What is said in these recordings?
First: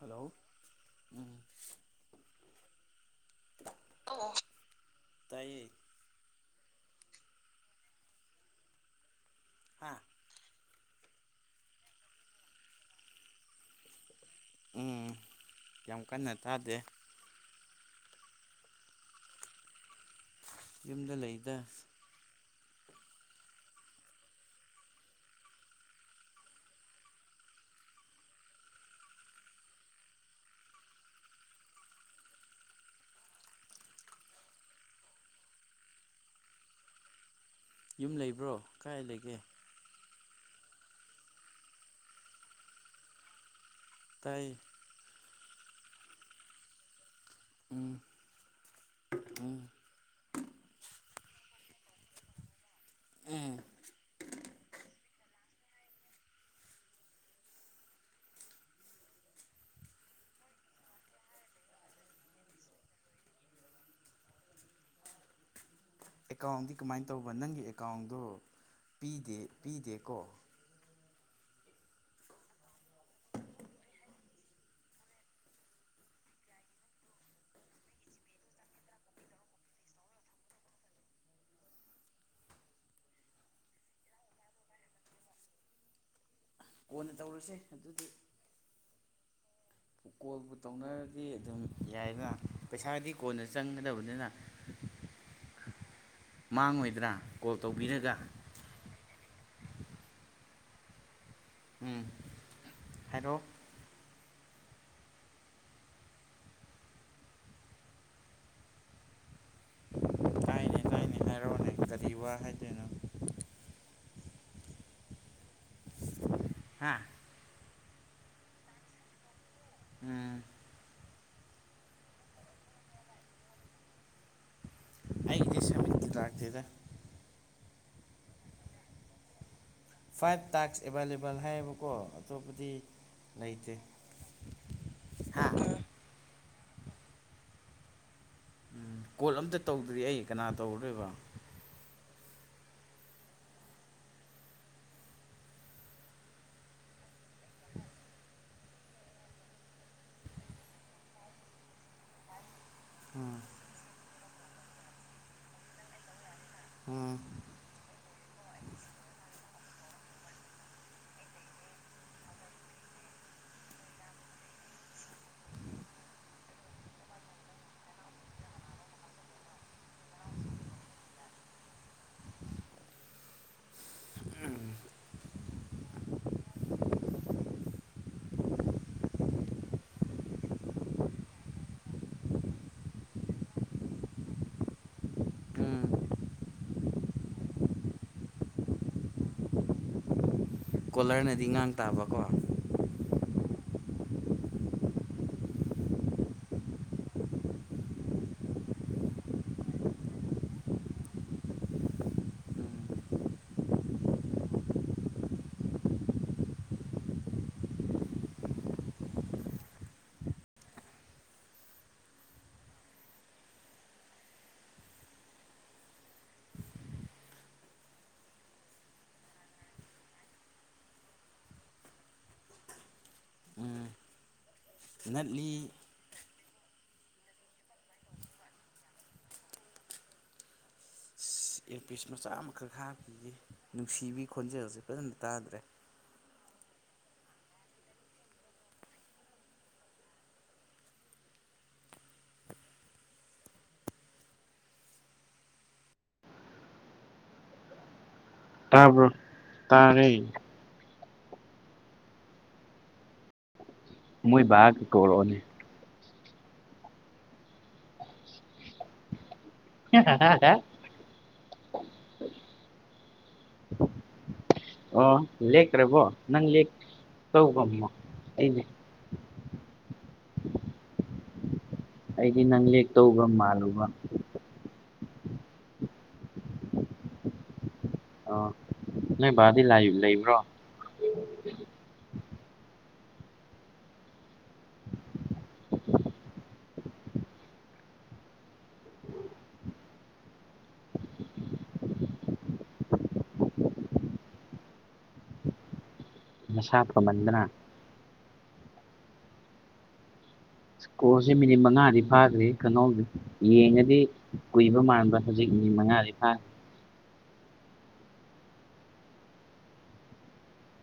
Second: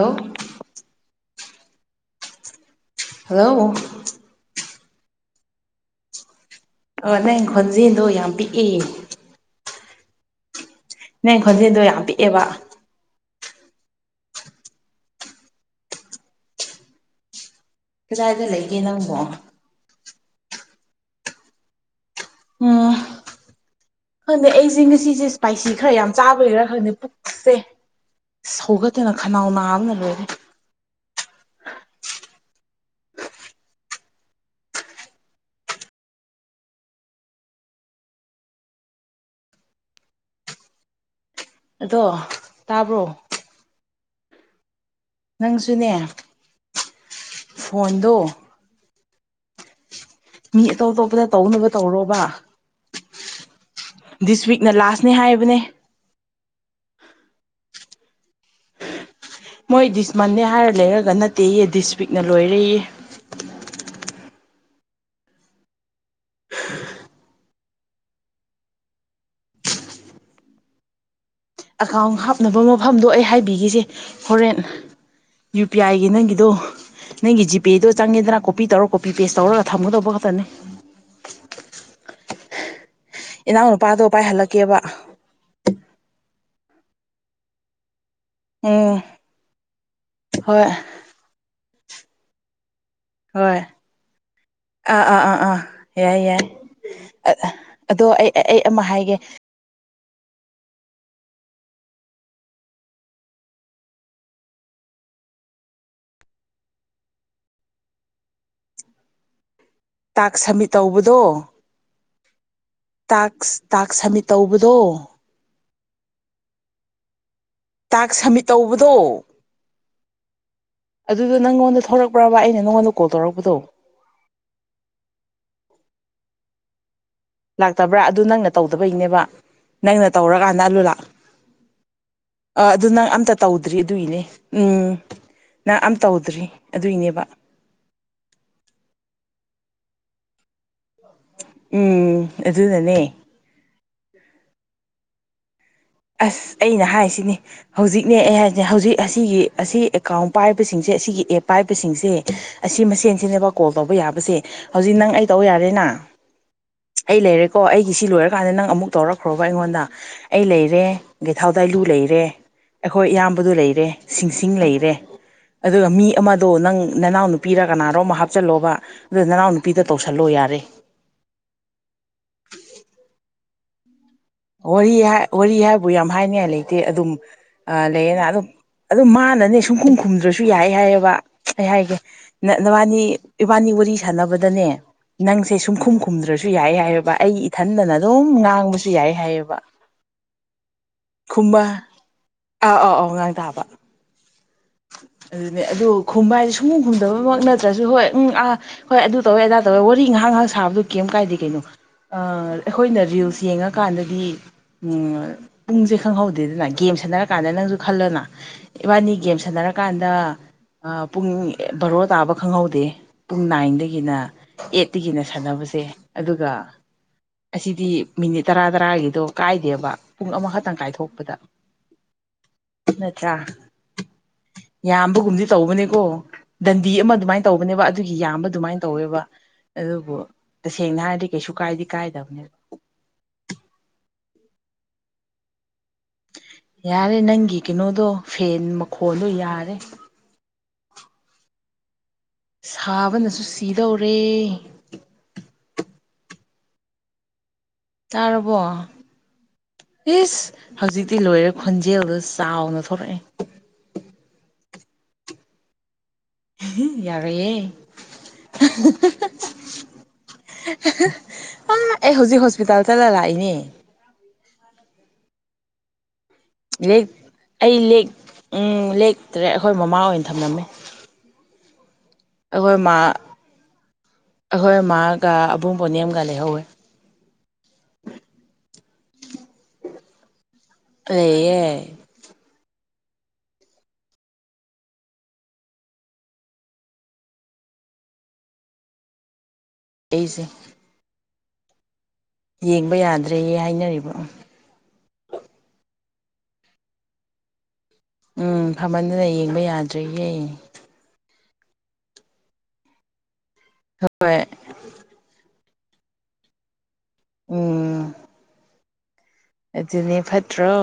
Hello ꯎꯝ hello ꯇꯥꯌꯦ ꯑꯣ ꯅꯪ ꯈꯣꯟꯖꯦꯜꯗꯣ ꯌꯥꯝ ꯄꯤꯛꯏ ꯍꯥꯥ ꯅ ꯈꯣꯟꯖꯦꯜꯗꯣ ꯌꯥꯝ ꯄꯤꯛꯑꯦꯕ ꯎꯝ ꯌꯥꯝ ꯀꯟꯅ ꯇꯥꯗꯦ ꯀꯗꯥꯏꯗ ꯂꯩꯒꯦ ꯅꯪꯕꯣ ꯌꯨꯝꯗ ꯂꯩꯗ ꯎꯝ ꯈꯪꯗꯦ ꯑꯩꯁꯦ ꯉꯁꯤꯁꯦ ꯏꯁꯄꯥꯏꯁꯤ ꯈꯔ ꯌꯥꯝ ꯆꯥꯕꯩ ꯈꯔꯥ ꯈꯪꯗꯦ ꯄꯨꯛꯁꯦ ꯁꯧꯒꯠꯇꯅ ꯈꯅꯥꯎ ꯅꯥꯕꯅ ꯂꯣꯏꯔꯦ ꯌꯨꯝ ꯂꯩꯕ꯭ꯔꯣ ꯀꯥꯏ ꯂꯩꯒꯦ ꯑꯗꯣ ꯇꯥꯕ꯭ꯔꯣ ꯇꯥꯏꯌꯦ ꯅꯪꯁꯨꯅꯦ ꯎꯝ ꯐꯣꯟꯗ ꯎꯝ ꯃꯤ ꯑꯇꯣꯞ ꯑꯇꯣꯞꯄꯗ ꯇꯧꯅꯕ ꯇꯧꯔꯣꯕ ꯎꯝ ꯗꯤꯁ ꯋꯤꯛꯅ ꯂꯥꯁꯅꯦ ꯍꯥꯏꯕꯅꯦ ꯃꯣꯏ ꯗꯤꯁꯃꯟꯅꯦ ꯍꯥꯏꯔ ꯂꯩꯔꯒ ꯅꯠꯇꯦꯌꯦ ꯗꯤꯁꯋꯤꯛꯅ ꯂꯣꯏꯔꯦꯌꯦ ꯑꯦꯀꯥꯎꯟꯗꯤ ꯀꯃꯥꯏꯅ ꯇꯧꯕ ꯅꯪꯒꯤ ꯑꯦꯀꯥꯎꯟꯗꯣ ꯄꯤꯗꯦ ꯄꯤꯗꯦꯀꯣ ꯑꯦꯀꯥꯎꯟ ꯍꯥꯞꯅꯕ ꯃꯐꯝꯗꯣ ꯑꯩ ꯍꯥꯏꯕꯤꯒꯦꯁꯦ ꯍꯣꯔꯦꯟ ꯌꯨ ꯄꯤ ꯑꯥꯏꯒꯤ ꯅꯪꯒꯤꯗꯣ ꯅꯪꯒꯤ ꯖꯤꯄꯦꯗꯣ ꯆꯪꯉꯦꯗꯅ ꯀꯣꯄꯤ ꯇꯧꯔ ꯀꯣꯄꯤ ꯄꯦꯁ ꯇꯧꯔꯒ ꯊꯝꯒꯗꯧꯕ ꯈꯛꯇꯅꯤ ꯏꯅꯥꯎ ꯅꯨꯄꯥꯗꯣꯄꯥꯏ ꯍꯜꯂꯛꯀꯦꯕ ꯀꯣꯟꯅ ꯇꯧꯔꯁꯦ ꯑꯗꯨꯗꯤ ꯑꯣ ꯀꯣꯜꯕꯨ ꯇꯧꯅꯔꯗꯤ ꯑꯗꯨꯝ꯫ ꯌꯥꯏꯗ꯫ ꯄꯩꯁꯥꯗꯤ ꯀꯣꯟꯅ ꯍꯣꯏ ꯆꯪꯒꯗꯕꯅꯤꯅ ꯑꯥ ꯑꯥ ꯑꯥ ꯑꯥ ꯌꯥꯏ ꯌꯥꯏ ꯃꯥꯡꯉꯣꯏꯗ꯭ꯔ ꯀꯣꯜ ꯑꯗꯣ ꯇꯧꯕꯤꯔꯒ꯫ ꯑꯩ ꯑꯩ ꯑꯃ ꯍꯥꯏꯒꯦ ꯎꯝ ꯍꯥꯏꯔꯣ ꯇꯥꯛꯁ ꯁꯝꯃꯤꯠ ꯇꯥꯏꯅꯦ ꯇꯥꯏꯅꯦ ꯇꯧꯕꯗꯣ꯫ ꯍꯥꯏꯔꯛꯑꯣꯅꯦ ꯀꯔꯤ ꯋꯥ ꯍꯥꯏꯗꯣꯏꯅꯣ꯫ ꯇꯥꯛꯁ ꯇꯥꯛꯁ ꯁꯥꯃꯤꯠ ꯇꯧꯕꯗꯣ꯫ ꯍꯥꯥ ꯇꯥꯛꯁ ꯁꯝꯃꯤꯠ ꯇꯧꯕꯗꯣ ꯎꯝ ꯑꯗꯨꯗꯣ ꯅꯪꯉꯣꯟꯗ ꯊꯧꯔꯛꯄ꯭ꯔꯕ ꯑꯩꯅ ꯅꯪꯉꯣꯟꯗ ꯀꯣꯜ ꯇꯧꯔꯛꯄꯗꯣ ꯑꯩꯒꯤꯗꯤ ꯁꯕꯦꯟꯇꯤ ꯂꯥꯛꯇꯦꯗ ꯂꯥꯛꯇꯕ꯭ꯔꯥ ꯑꯗꯨ ꯅꯪꯅ ꯇꯧꯗꯕꯩꯅꯦꯕ ꯅꯪꯅ ꯐꯥꯏꯚ ꯇꯧꯔꯀꯥꯟꯗ ꯑꯂꯨ ꯇꯥꯛꯁ ꯂꯥꯛ ꯑꯦꯕꯥꯏꯂꯦꯕꯜ ꯍꯥꯏꯌꯦꯕꯀꯣ ꯑꯥ ꯑꯇꯣꯞꯄꯗꯤ ꯑꯗꯨ ꯅꯪ ꯑꯝꯇ ꯂꯩꯇꯦ ꯇꯧꯗ꯭ꯔꯤ ꯑꯗꯨꯒꯤꯅꯤ ꯎꯝ ꯍꯥ ꯅꯪ ꯑꯝ ꯇꯧꯗ꯭ꯔꯤ ꯑꯗꯨꯏꯅꯦꯕ ꯎꯝ ꯀꯣꯜ ꯑꯝꯇ ꯇꯧꯗ꯭ꯔꯤ ꯑꯩ ꯀꯅꯥ ꯇꯧꯔꯨꯗꯣꯏꯕ ꯎꯝ ꯑꯗꯨꯅꯅꯦ ꯑꯁ ꯑꯩꯅ ꯍꯥꯏꯁꯤꯅꯤ ꯍꯧꯖꯤꯛꯅꯦ ꯑꯩ ꯍꯥꯏꯁꯤ ꯍꯧꯖꯤꯛ ꯑꯁꯤꯒꯤ ꯑꯁꯤ ꯑꯦꯀꯥꯎꯟ ꯄꯥꯏꯕꯁꯤꯡꯁꯦ ꯑꯁꯤꯒꯤ ꯑꯦꯞ ꯄꯥꯏꯕꯁꯤꯡꯁꯦ ꯑꯁꯤ ꯎꯝ ꯃꯁꯦꯟꯁꯤꯅꯦꯕ ꯀꯣꯜ ꯇꯧꯕ ꯌꯥꯕ ꯁꯦ ꯍꯧꯖꯤꯛ ꯅꯪ ꯑꯩ ꯇꯧ ꯌꯥꯔꯦꯅ ꯎꯝ ꯑꯩ ꯂꯩꯔꯦꯀꯣ ꯑꯩꯒꯤ ꯁꯤ ꯂꯣꯏꯔ ꯀꯥꯟꯗ ꯅꯪ ꯑꯃꯨꯛ ꯇꯧꯔꯛꯈ꯭ꯔꯣꯕ ꯑꯩꯉꯣꯟꯗ ꯑꯩ ꯂꯩ ꯂꯩꯔꯦ ꯒꯦꯊꯥꯎꯗꯥꯏꯂꯨ ꯂꯩꯔꯦ ꯑꯩꯈꯣꯏ ꯏꯌꯥꯝꯕꯗꯨ ꯂꯩꯔꯦ ꯁꯤꯡꯁꯤꯡ ꯂꯩꯔꯦ ꯑꯗꯨꯒ ꯃꯤ ꯑꯃꯗꯣ ꯅꯪ ꯅꯅꯥꯎꯅꯨꯄꯤꯔ ꯀꯅꯥꯔꯣꯝ ꯑꯃ ꯍꯥꯞꯆꯜꯂꯣꯕ ꯑꯗꯨ ꯅꯅꯥꯎꯅꯄꯤꯗ ꯇꯧꯁꯤꯜꯂꯣ ꯌꯥꯔꯦ꯫ ꯋꯥꯔꯤ ꯋꯥꯔꯤ ꯍꯥꯏꯕꯨ ꯌꯥꯝ ꯍꯥꯏꯅꯤꯡꯉꯥꯏ ꯂꯩꯇꯦ ꯑꯗꯨꯝ ꯂꯩꯌꯦꯅ ꯑꯗꯨ ꯑꯗꯨꯝ ꯃꯥꯅꯅꯦ ꯁꯨꯡꯈꯨꯝ ꯈꯨꯝꯗ꯭ꯔꯁꯨ ꯌꯥꯏ ꯍꯥꯏꯑꯕ ꯑꯩ ꯍꯥꯏꯒꯦ ꯅꯕꯥꯅꯤ ꯏꯕꯥꯅꯤ ꯋꯥꯔꯤ ꯁꯥꯟꯅꯕꯗꯅꯦ ꯅꯪꯁꯦ ꯎꯝ ꯁꯨꯡꯈꯨꯝ ꯈꯨꯝꯗ꯭ꯔꯁꯨ ꯌꯥꯏ ꯍꯥꯏꯑꯕ ꯑꯩ ꯏꯊꯟꯗꯅ ꯑꯗꯨꯝ ꯉꯥꯡꯕꯁꯨ ꯌꯥꯏ꯫ ꯍꯥꯏꯕ ꯀꯣꯂꯔꯅꯗꯤ ꯉꯥꯡ ꯇꯥꯕꯀꯣ꯫ ꯑꯥ ꯑꯥ ꯑꯥꯎ ꯉꯥꯡ ꯇꯥꯕ ꯑꯗꯨꯅꯦ ꯑꯗꯨ ꯈꯨꯝꯕ ꯍꯥꯏꯁꯦ ꯁꯨꯡꯃꯨ ꯈꯨꯝꯗꯕꯃꯛ ꯅꯠꯇ꯭ꯔꯁꯨ ꯍꯣꯏ ꯎ ꯑꯥ ꯍꯣꯏ ꯑꯗꯨ ꯇꯧꯋꯦ ꯑꯗꯥ ꯇꯧꯋꯦ ꯋꯥꯔꯤ ꯉꯥꯏꯍꯥꯛ ꯉꯥꯏꯍꯥꯛ ꯁꯥꯕꯗꯣ ꯀꯦꯝ ꯀꯥꯏꯗꯦ ꯀꯩꯅꯣ ꯑꯩꯈꯣꯏꯅ ꯔꯤꯜꯁ ꯌꯦꯡꯉꯀꯥꯟꯗꯗꯤ ꯄꯨꯡꯁꯦ ꯈꯪꯍꯧꯗꯦꯗꯅ ꯒꯦꯝ ꯁꯥꯟꯅꯔ ꯀꯥꯟꯗ ꯅꯪꯁꯨ ꯈꯜꯂꯅ ꯏꯕꯥꯅꯤ ꯒꯦꯝ ꯁꯥꯟꯅꯔꯀꯥꯟꯗ ꯄꯨꯡ ꯕꯥꯔꯣ ꯇꯥꯕ ꯈꯪꯍꯧꯗꯦ ꯄꯨꯡ ꯅꯥꯏꯟꯗꯒꯤꯅ ꯑꯩꯠꯇꯒꯤꯅ ꯁꯥꯟꯅꯕꯁꯦ ꯑꯗꯨꯒ ꯑꯁꯤꯗꯤ ꯃꯤꯅꯤꯠ ꯇꯔꯥ ꯇꯔꯥꯒꯤꯗꯣ ꯀꯥꯏꯗꯦꯕ ꯄꯨꯡ ꯑꯃꯈꯛꯇꯪ ꯀꯥꯏꯊꯣꯛꯄꯗ ꯅꯠꯇ꯭ꯔꯥ ꯎꯝ ꯌꯥꯝꯕꯒꯨꯝꯗꯤ ꯅꯠꯂꯤ ꯇꯧꯕꯅꯦꯀꯣ ꯗꯟꯗꯤ ꯑꯃ ꯑꯗꯨꯃꯥꯏꯅ ꯇꯧꯕꯅꯦꯕ ꯑꯗꯨꯒꯤ ꯌꯥꯝꯕ ꯑꯗꯨꯃꯥꯏꯅ ꯇꯧꯋꯦꯕ ꯑꯗꯨꯕꯨ ꯇꯁꯦꯡꯅ ꯍꯥꯏꯔꯗꯤ ꯀꯩꯁꯨ ꯀꯥꯏꯗꯤ ꯑꯦꯌꯥꯔꯄꯤꯁ ꯃꯆꯥ ꯀꯥꯏꯗꯕꯅꯦꯕ ꯑꯃꯈꯛ ꯍꯥꯞꯄꯒ ꯅꯨꯡꯁꯤꯕꯤ ꯈꯣꯟꯖꯦꯜꯁꯦ꯫ ꯐꯖꯅ ꯇꯥꯗ꯭ꯔꯦ ꯌꯥꯔꯦ ꯅꯪꯒꯤ ꯀꯅꯣꯗꯣ ꯐꯦꯟ ꯃꯈꯣꯜꯂꯣ ꯌꯥꯔꯦ ꯁꯥꯕꯅꯁꯨ ꯁꯤꯗꯧꯔꯦ ꯇꯥꯔꯕꯣ ꯄ ꯇꯥꯕ꯭ꯔꯣ ꯇꯥꯔꯦ ꯍꯧꯖꯤꯛ ꯛꯇꯤ ꯂꯣꯏꯔꯦ ꯈꯣꯟꯖꯦꯜꯗꯨ ꯆꯥꯎꯅ ꯊꯣꯔꯛꯑꯦ ꯃꯣꯏ ꯇꯧꯔꯣꯅꯦ ꯌꯥꯔꯣꯏꯑꯍꯦ [unintelligible] ꯑ ꯑꯦꯍ ꯍꯧꯖꯤꯛ ꯍꯣꯁꯄꯤꯇꯥꯜ ꯇ ꯂ ꯂꯥꯛꯏ ꯑꯣ ꯂꯦꯔꯕꯣ ꯂꯩ ꯑꯩ ꯂꯦ ꯑꯩꯗꯤ ꯎꯝ ꯂ ꯇ꯭ꯔꯦ ꯑꯩꯈꯣꯏ ꯃꯃꯥ ꯑꯣꯏꯅ ꯊꯝꯂꯝꯃꯤ ꯑꯩꯗꯤ ꯅꯪꯂ ꯂꯦꯛ ꯇꯧꯕ ꯃꯥꯜꯂꯨꯕ ꯑꯕꯨꯡ ꯄꯣꯅꯤꯦꯝꯒ ꯂꯩꯍꯧꯋꯦ ꯑꯣ ꯅꯣꯏ ꯕꯥꯗꯤ ꯂꯩꯕ꯭ꯔꯣ ꯑꯦꯌꯦ ꯑꯩꯁꯦ ꯌꯦꯡꯕ ꯌꯥꯗ꯭ꯔꯦ ꯍꯥꯏꯅꯔꯤꯕ ꯃꯁꯥ ꯐꯥꯃꯟꯗꯅ ꯎꯝ ꯐꯃꯟꯗꯅ ꯌꯦꯡꯕ ꯌꯥꯗ꯭ꯔꯤꯌꯦ꯫ ꯀꯣꯜꯁꯦ ꯃꯤꯅꯤꯠ ꯃꯉꯥꯗꯤ ꯐꯥꯈ꯭ꯔꯦ ꯍꯦ ꯈꯪꯍꯧꯗꯦ꯫ ꯌꯦꯡꯉꯗꯤ ꯍꯣꯏ ꯀꯨꯏꯕ ꯃꯥꯟꯕ ꯍꯧꯖꯤꯛ ꯃꯤꯠ ꯃꯉꯥꯗꯤ ꯐꯥꯏ ꯎꯝ ꯑꯗꯨꯅꯦ ꯐꯠꯇ꯭ꯔꯣ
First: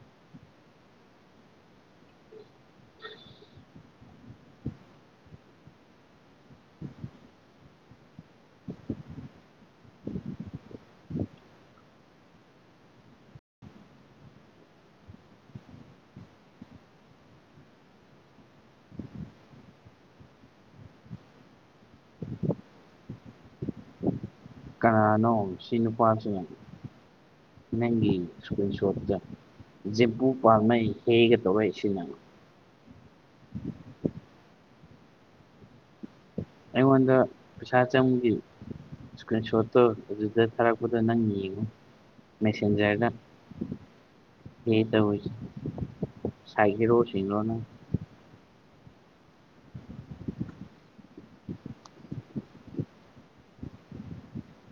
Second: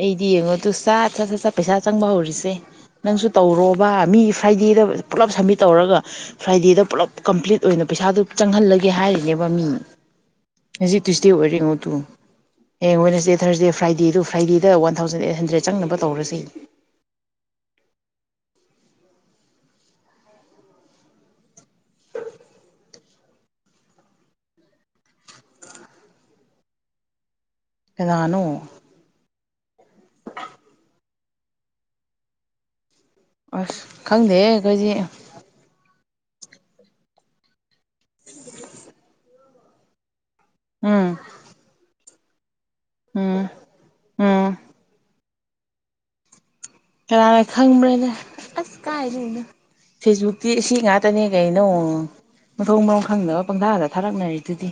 ꯑꯩꯗꯤ ꯌꯦꯡꯉꯣꯗꯨ ꯁꯠ ꯁꯠ ꯁꯠ ꯁꯠ ꯄꯩꯁꯥ ꯆꯪꯕ ꯍꯧꯔꯤꯁꯦ ꯅꯪꯁꯨ ꯇꯧꯔꯣꯕ ꯃꯤ ꯐ꯭ꯔꯥꯏꯗꯦꯗ ꯄꯨꯜꯂꯞ ꯁꯝꯃꯤꯠ ꯇꯧꯔꯒ ꯐ꯭ꯔꯥꯏꯗꯦꯗ ꯄꯨꯜꯂꯞ ꯀꯝꯄ꯭ꯂꯤꯠ ꯑꯣꯏꯅ ꯄꯩꯁꯥꯗꯨ ꯆꯪꯍꯜꯂꯒꯦ ꯍꯥꯏꯔꯤꯅꯦꯕ ꯃꯤ ꯍꯧꯖꯤꯛ ꯇ꯭ꯨꯁꯗꯦ ꯑꯣꯏꯔꯦ ꯌꯦꯡꯉꯣꯗꯨ ꯍꯌꯦꯡ ꯋꯦꯁꯗꯦ ꯊ꯭ꯔꯁꯗꯦ ꯐ꯭ꯔꯥꯏꯗꯦꯗꯨ ꯐ꯭ꯔꯥꯏꯗꯦꯗ ꯋꯥꯟ ꯊꯥꯎꯖꯟ ꯑꯩꯠ ꯍꯟꯗ꯭ꯔꯦꯗ ꯆꯪꯅꯕ ꯇꯧꯔꯁꯦ꯫ ꯀꯅꯥꯅꯣ ꯁꯤ ꯅꯨꯄꯥꯁꯤ꯫ ꯅꯪꯒꯤ ꯀꯅꯥꯅꯣ ꯁꯀꯔ꯭ꯤꯟꯁꯣꯠ ꯇ ꯖꯦꯜꯄꯨ ꯄꯥꯜꯃꯩ [unintelligible] ꯑꯁ ꯈꯪꯗꯦꯍꯦ ꯑꯩꯈꯣꯏꯗꯤ ꯑꯩꯉꯣꯟꯗ ꯄꯩꯁꯥ ꯆꯪꯕꯒꯤ ꯏꯁꯀ꯭ꯔꯤꯟ ꯁꯣꯠ ꯎꯝ ꯑꯗꯨ ꯑꯗꯨ ꯊꯔꯛꯄꯗ ꯎꯝ ꯅꯪ ꯌꯦꯡꯉꯨ꯫ ꯃꯦꯁꯤꯟꯖ꯭ꯔꯗ ꯎꯝ ꯎꯝ ꯄꯦ ꯇꯧꯏ꯫ ꯀꯅꯥꯅ ꯅꯪ ꯈꯪꯕ꯭ꯔꯅ ꯑꯁ ꯀꯥꯏꯗꯒꯤꯅꯣ ꯐꯦꯁꯕꯨꯛꯇꯤ ꯑꯁꯤ ꯉꯥꯛꯇꯅꯦ ꯀꯩꯅꯣ ꯃꯊꯣꯡ ꯃꯔꯣꯡ ꯈꯪꯗꯅꯕ ꯄꯪꯊꯥꯗ ꯊꯥꯔꯛꯅꯔꯤꯗꯨꯗꯤ꯫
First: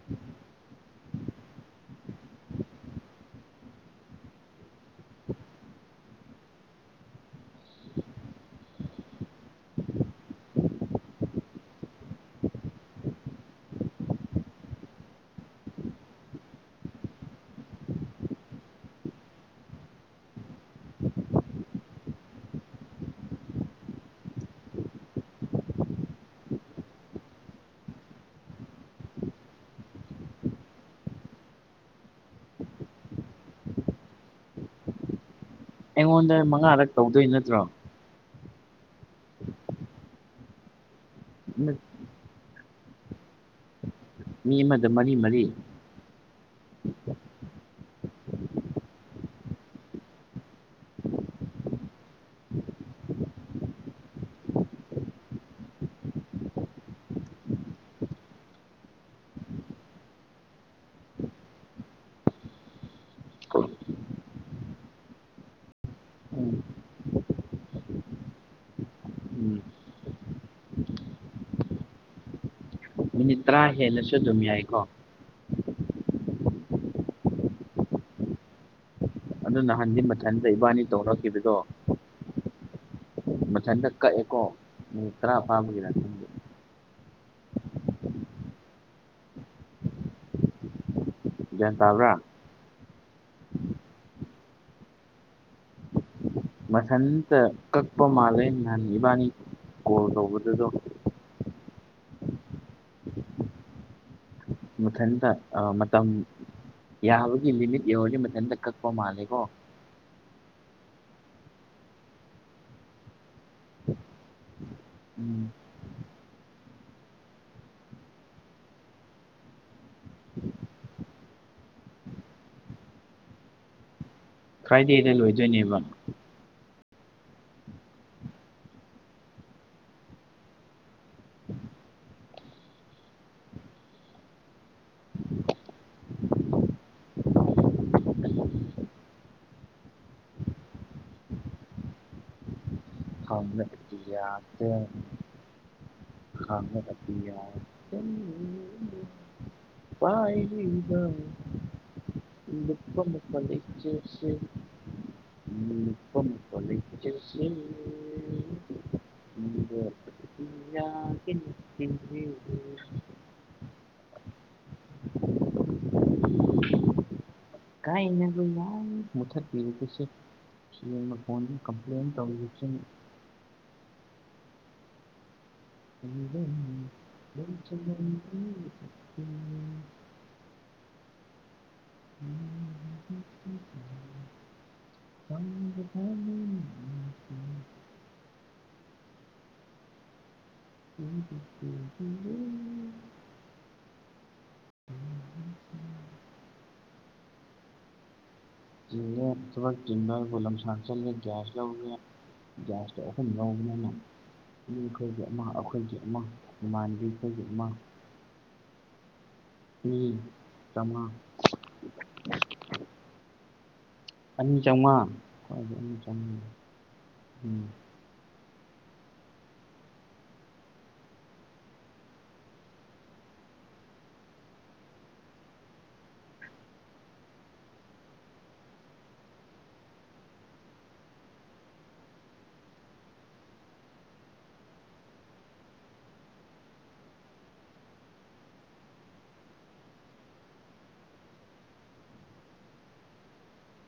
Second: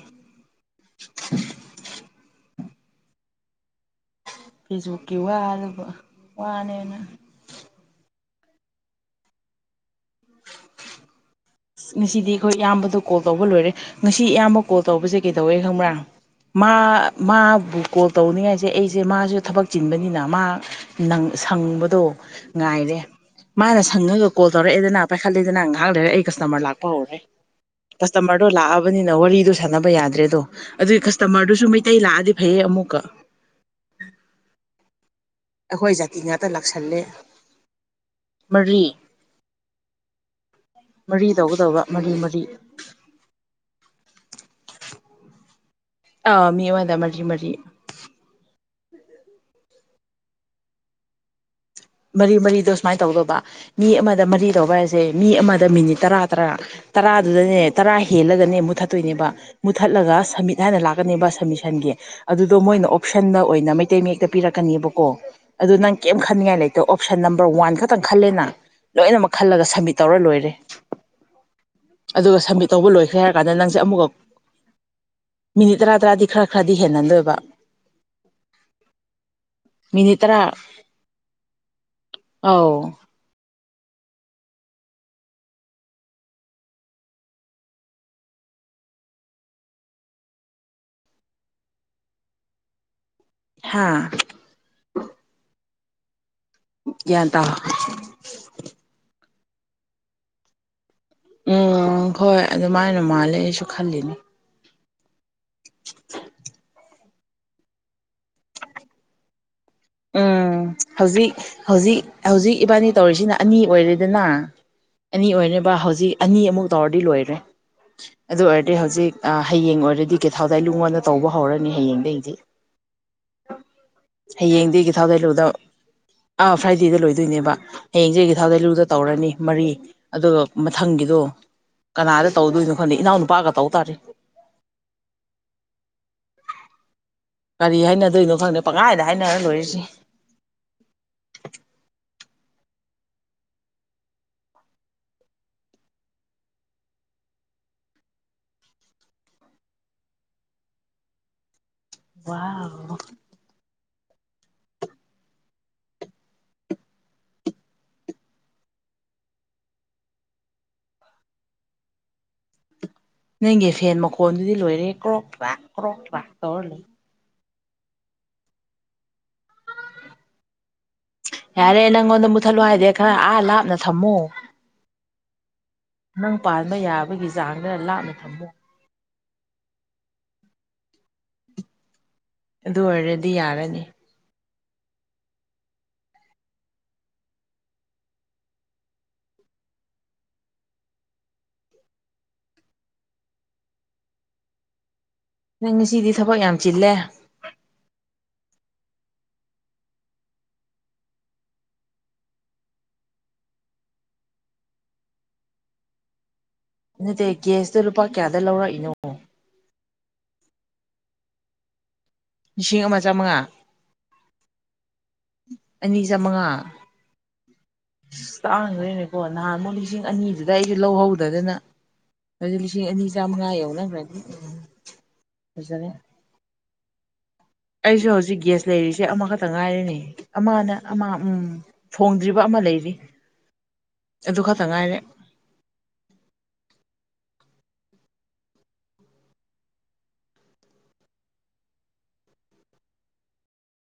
ꯐꯦꯁꯕꯨꯛꯀꯤ ꯋꯥꯗꯕꯨ ꯋꯥꯅꯦꯅ ꯑꯁ ꯉꯁꯤꯗꯤ ꯑꯩꯈꯣꯏ ꯏꯌꯥꯝꯕꯗꯣ ꯀꯣꯜ ꯇꯧꯕ ꯂꯣꯏꯔꯦ ꯉꯁꯤ ꯏꯌꯥꯝꯕ ꯀꯣꯜ ꯇꯧꯕꯁꯦ ꯀꯩꯗꯧꯋꯦ ꯈꯪꯕ꯭ꯔꯥ ꯃꯥ ꯃꯥꯕꯨ ꯀꯣꯜ ꯇꯧꯅꯤꯉꯥꯏꯁꯦ ꯑꯩꯁꯦ ꯃꯥꯁꯨ ꯊꯕꯛ ꯆꯤꯟꯕꯅꯤꯅ ꯃꯥ ꯁꯪꯕꯗꯣ ꯉꯥꯏꯔꯦ ꯃꯥꯅ ꯁꯪꯉꯒ ꯀꯣꯜ ꯇꯧꯔꯛꯑꯦꯗꯅ ꯄꯥꯏꯈꯠꯂꯦꯗꯅ ꯉꯥꯏꯍꯥꯛ ꯂꯩꯔꯦ ꯑꯩ ꯀꯁꯇꯃꯔ ꯂꯥꯛꯄ ꯍꯧꯔꯦ ꯀꯁꯇꯃꯔꯗꯣ ꯂꯥꯛꯑꯕꯅꯤꯅ ꯋꯥꯔꯤꯗꯣ ꯁꯥꯟꯅꯕ ꯌꯥꯗ꯭ꯔꯦꯗꯣ ꯑꯗꯨꯒꯤ ꯀꯁꯇꯃꯔꯗꯨꯁꯨ ꯃꯩꯇꯩ ꯂꯥꯛꯑꯗꯤ ꯐꯩꯌꯦ ꯑꯃꯨꯛꯀ ꯑꯩꯈꯣꯏ ꯖꯥꯇꯤ ꯑꯩꯉꯣꯟꯗ ꯉꯥꯛꯇ ꯃꯉꯥꯔꯛ ꯂꯥꯛꯁꯜꯂꯦ ꯇꯧꯗꯣꯏ ꯅꯠꯇ꯭ꯔꯣ ꯃꯔꯤ ꯃꯔꯤ ꯇꯧꯒꯗꯧꯕ ꯃꯔꯤ ꯃꯔꯤ ꯃꯤ ꯑꯃꯗ ꯃꯔꯤ ꯃꯔꯤ ꯑꯧ ꯃꯤꯃꯗꯥ ꯃꯔꯤ ꯃꯔꯤ ꯃꯔꯤ ꯃꯔꯤꯗꯣ ꯁꯨꯃꯥꯏꯅ ꯇꯧꯗꯧꯕ ꯃꯤ ꯑꯃꯗ ꯃꯔꯤ ꯇꯧꯕ ꯍꯥꯏꯁꯦ ꯃꯤ ꯑꯃꯗ ꯃꯤꯅꯤꯠ ꯇꯔꯥ ꯇꯔꯥ ꯇꯔꯥꯗꯨꯗꯅꯦ ꯇꯔꯥ ꯍꯦꯜꯂꯒꯅꯦ ꯃꯨꯠꯊꯠꯇꯣꯏꯅꯦꯕ ꯃꯨꯠꯊꯠꯂꯒ ꯁꯝꯃꯤꯠ ꯍꯥꯏꯅ ꯂꯥꯛꯀꯅꯦꯕ ꯁꯝꯃꯤꯁꯟꯒꯤ ꯑꯗꯨꯗꯣ ꯃꯣꯏꯅ ꯑꯣꯞꯁꯟꯗ ꯑꯣꯏꯅ ꯃꯩꯇꯩ ꯃꯌꯦꯛꯇ ꯄꯤꯔꯛꯀꯅꯦꯕꯀꯣ ꯑꯗꯨꯣ ꯅꯪ ꯀꯩꯝ ꯎꯝ ꯈꯟꯅꯤꯡꯉꯥꯏ ꯂꯩꯇꯦ ꯑꯗꯣ ꯑꯣꯞꯁꯟ ꯅꯝꯕꯔ ꯋꯥꯟ ꯈꯛꯇꯪ ꯈꯜꯂꯦꯅ ꯂꯣꯏꯅꯃꯛ ꯎꯝ ꯈꯜꯂꯒ ꯁꯝꯃꯤꯠ ꯇꯧꯔ ꯂꯣꯏꯔꯦ ꯑꯗꯨꯒ ꯁꯝꯃꯤꯠ ꯇꯧꯕ ꯂꯣꯏꯈ꯭ꯔꯦ ꯍꯥꯏ ꯇ꯭ꯔꯥ ꯍꯦꯟꯂꯥꯁꯨ ꯑꯗꯨꯝ ꯌꯥꯏꯀꯣ ꯃꯤꯅꯤꯠ ꯇꯔꯥ ꯇꯔꯥꯗꯤ ꯈꯔ ꯈꯔꯗꯤ ꯍꯦꯟꯍꯟꯗꯣꯏꯕ ꯑꯗꯨ ꯅꯍꯥꯟꯗꯤ ꯃꯊꯟꯗ ꯏꯕꯥꯅꯤ ꯇꯧꯔꯛꯈꯤꯕꯗꯣ ꯑꯧ ꯃꯊꯪ ꯍꯟꯗꯛ ꯀꯛꯑꯦꯀꯣ ꯃꯤꯅꯤꯠ ꯇꯔꯥ ꯐꯥꯕꯒꯤꯗ ꯚꯤꯌꯥꯟ ꯇꯕ꯭ꯔꯥ ꯍꯥꯥ ꯃꯊꯟꯇ ꯀꯛꯄꯥ ꯃꯥꯜꯂꯦ ꯅꯥꯍꯟ ꯏꯕꯥꯅꯤ ꯀꯣꯜ ꯇꯧꯕꯗꯨꯗꯣ ꯎꯝ ꯍꯣꯏ ꯑꯗꯨꯃꯥꯏꯅ ꯃꯥꯜꯂꯦ ꯑꯩꯁꯨ ꯈꯜꯂꯤꯅꯦ ꯃꯊꯟꯗꯥ ꯑ ꯃꯇꯝ ꯌꯥꯕꯒꯤ ꯂꯤꯃꯤꯠ ꯌꯧꯔꯗꯤ ꯃꯊꯟꯇ ꯀꯛꯄ ꯃꯥꯜꯂꯦꯀꯣ꯫ ꯎꯝ ꯍꯧꯖꯤꯛ ꯍꯧꯖꯤꯛ ꯍꯧꯖꯤꯛ ꯏꯕꯥꯅꯤ ꯇꯧꯔꯤꯁꯤꯅ ꯑꯅꯤ ꯑꯣꯏꯔꯦꯗꯅ ꯑꯅꯤ ꯎꯝ ꯑꯣꯏꯅꯕ ꯍꯧꯖꯤꯛ ꯑꯅꯤ ꯑꯃꯨꯛ ꯇꯧꯔꯗꯤ ꯂꯣꯏꯔꯦ ꯑꯗꯨ ꯑꯣꯏꯔꯗꯤ ꯍꯧꯖꯤꯛ ꯍꯌꯦꯡ ꯑꯣꯏꯔꯗꯤ ꯀꯩꯊꯥꯎꯗꯥꯏ ꯂꯨꯡꯉꯣꯟꯗ ꯇꯧꯕ ꯍꯧꯔꯅꯤ ꯍꯌꯦꯡꯗꯒꯤꯗꯤ꯫ ꯍꯌꯦꯡꯗꯤꯒꯤ ꯐ꯭ꯔꯥꯏꯗꯦꯗ ꯂꯣꯏꯗꯣꯏꯅꯦꯕ [unintelligible] ꯑꯧ꯫ ꯐ꯭ꯔꯥꯏꯗꯦꯗ ꯂꯣꯏꯗꯣꯏꯅꯦꯕ ꯍꯌꯦꯡꯗꯒꯤ ꯊꯥꯎꯗꯣꯏꯂꯨꯗ ꯇꯧꯔꯅꯤ ꯃꯔꯤ ꯑꯗꯨꯒ ꯃꯊꯪꯒꯤꯗꯣ ꯀꯅꯥꯗ ꯇꯧꯗꯣꯏꯅꯣ ꯈꯣꯗꯦ ꯏꯅꯥꯎꯅꯨꯄꯥꯒ ꯇꯧ ꯇꯥꯔꯦ꯫ ꯀꯔꯤ ꯍꯥꯏꯅꯗꯣꯏꯅꯣ ꯈꯪꯗꯦ ꯄꯪꯈꯥꯏꯗ ꯍꯥꯏꯅꯔ ꯂꯣꯏꯔꯤꯁꯤ꯫ ꯌꯥꯗ [unintelligible] ꯄꯥꯏꯔꯤꯕ ꯋꯥꯎ ꯁꯦ ꯁꯦ ꯅꯪꯒꯤ ꯐꯦꯟ ꯃꯈꯣꯟꯗꯨꯗꯤ ꯂꯣꯏꯔꯦ ꯀ꯭ꯔꯣꯛꯄ꯭ꯔꯥ ꯀ꯭ꯔꯣꯛꯄ꯭ꯔꯥ ꯇꯧꯔ ꯂꯣꯏ ꯀ ꯏꯟꯅ ꯀ [unintelligible] ꯃꯨꯊꯠꯄꯤꯔꯤꯕꯁꯦ ꯁꯤ ꯃꯈꯣꯟꯗ ꯌꯥꯔꯦ ꯀꯝꯄ꯭ꯂꯦꯟ ꯅꯪꯉꯣꯟꯗ ꯃꯨꯠꯊꯠꯂꯣ ꯇꯧꯔꯤꯕꯁꯤꯅꯤ ꯍꯥꯏꯗꯦ ꯈꯔ ꯑꯥ ꯂꯥꯞꯅ ꯊꯝꯃꯣ ꯅꯪ ꯄꯥꯟꯕ ꯌꯥꯕꯒꯤ ꯆꯥꯡꯗ ꯆ ꯂꯥꯞꯅ ꯊꯝꯃꯣ [unintelligible] ꯑꯗꯨ ꯑꯣꯏꯔꯗꯤ ꯌꯥꯔꯅꯤ꯫ ꯎ [unintelligible] [inaudible] ꯅꯪ ꯉꯁꯤꯗꯤ ꯊꯕꯛ ꯌꯥꯝ ꯆꯤꯜꯂꯦ꯫ ꯆꯤꯜꯂꯦ ꯊꯕꯛ ꯆꯤꯟꯕ ꯍꯥꯏꯕꯨ ꯂꯝꯁꯥꯡ ꯆꯜꯂꯦ ꯒ꯭ꯌꯥꯁ ꯂꯧꯔꯦ ꯒ꯭ꯌꯥꯁꯇꯣ ꯑꯍꯨꯝ ꯂꯧꯕꯅꯤꯅꯈꯣꯏꯒꯤ ꯑꯃ ꯑꯩꯈꯣꯏꯒꯤ ꯑꯃ ꯏꯃꯥꯟꯅꯕꯤ ꯅꯠꯇꯦ ꯑꯩꯈꯣꯏꯒꯤ ꯑꯃ ꯒꯦꯁꯇꯨ ꯂꯨꯄꯥ ꯀꯌꯥꯗ ꯂꯧꯔꯛꯏꯅꯣ꯫ ꯑꯥ [unintelligible] ꯃꯔꯤ ꯆꯃꯥ ꯂꯤꯁꯤꯡ ꯑꯃ ꯆꯃꯉꯥ ꯑꯅꯤ ꯆꯥꯝꯃꯉꯥ ꯈ꯭ꯋꯥꯏꯗꯒꯤ ꯑꯅꯤ ꯆꯃꯉꯥ ꯆꯥꯝꯃꯉꯥ ꯎꯝ ꯑꯁ ꯇꯥꯡꯗꯣꯏꯅꯦꯀꯣ ꯅꯍꯥꯟꯃꯨꯛ ꯂꯤꯁꯤꯡ ꯑꯅꯤꯗꯨꯗ ꯑꯩꯗꯤ ꯂꯧꯍꯧꯗꯗꯅ ꯑꯗꯨꯗꯤ ꯂꯤꯁꯤꯡ ꯑꯅꯤ ꯆꯥꯝꯃꯉꯥ ꯌꯧꯅꯈ꯭ꯔꯗꯤ ꯎꯝ ꯐꯖꯔꯦ꯫ ꯑꯩꯁꯨ ꯍꯧꯖꯤꯛ ꯒ꯭ꯌꯥꯁ ꯂꯩꯔꯤꯁꯦ ꯑꯃꯈꯛꯇ ꯉꯥꯏꯔꯤꯅꯦ ꯑꯃꯅ ꯑꯃ ꯐꯣꯡꯗ꯭ꯔꯤꯕ ꯑꯃ ꯂꯩꯔꯤ ꯑꯗꯨ ꯈꯛꯇ ꯉꯥꯏꯔꯦ꯫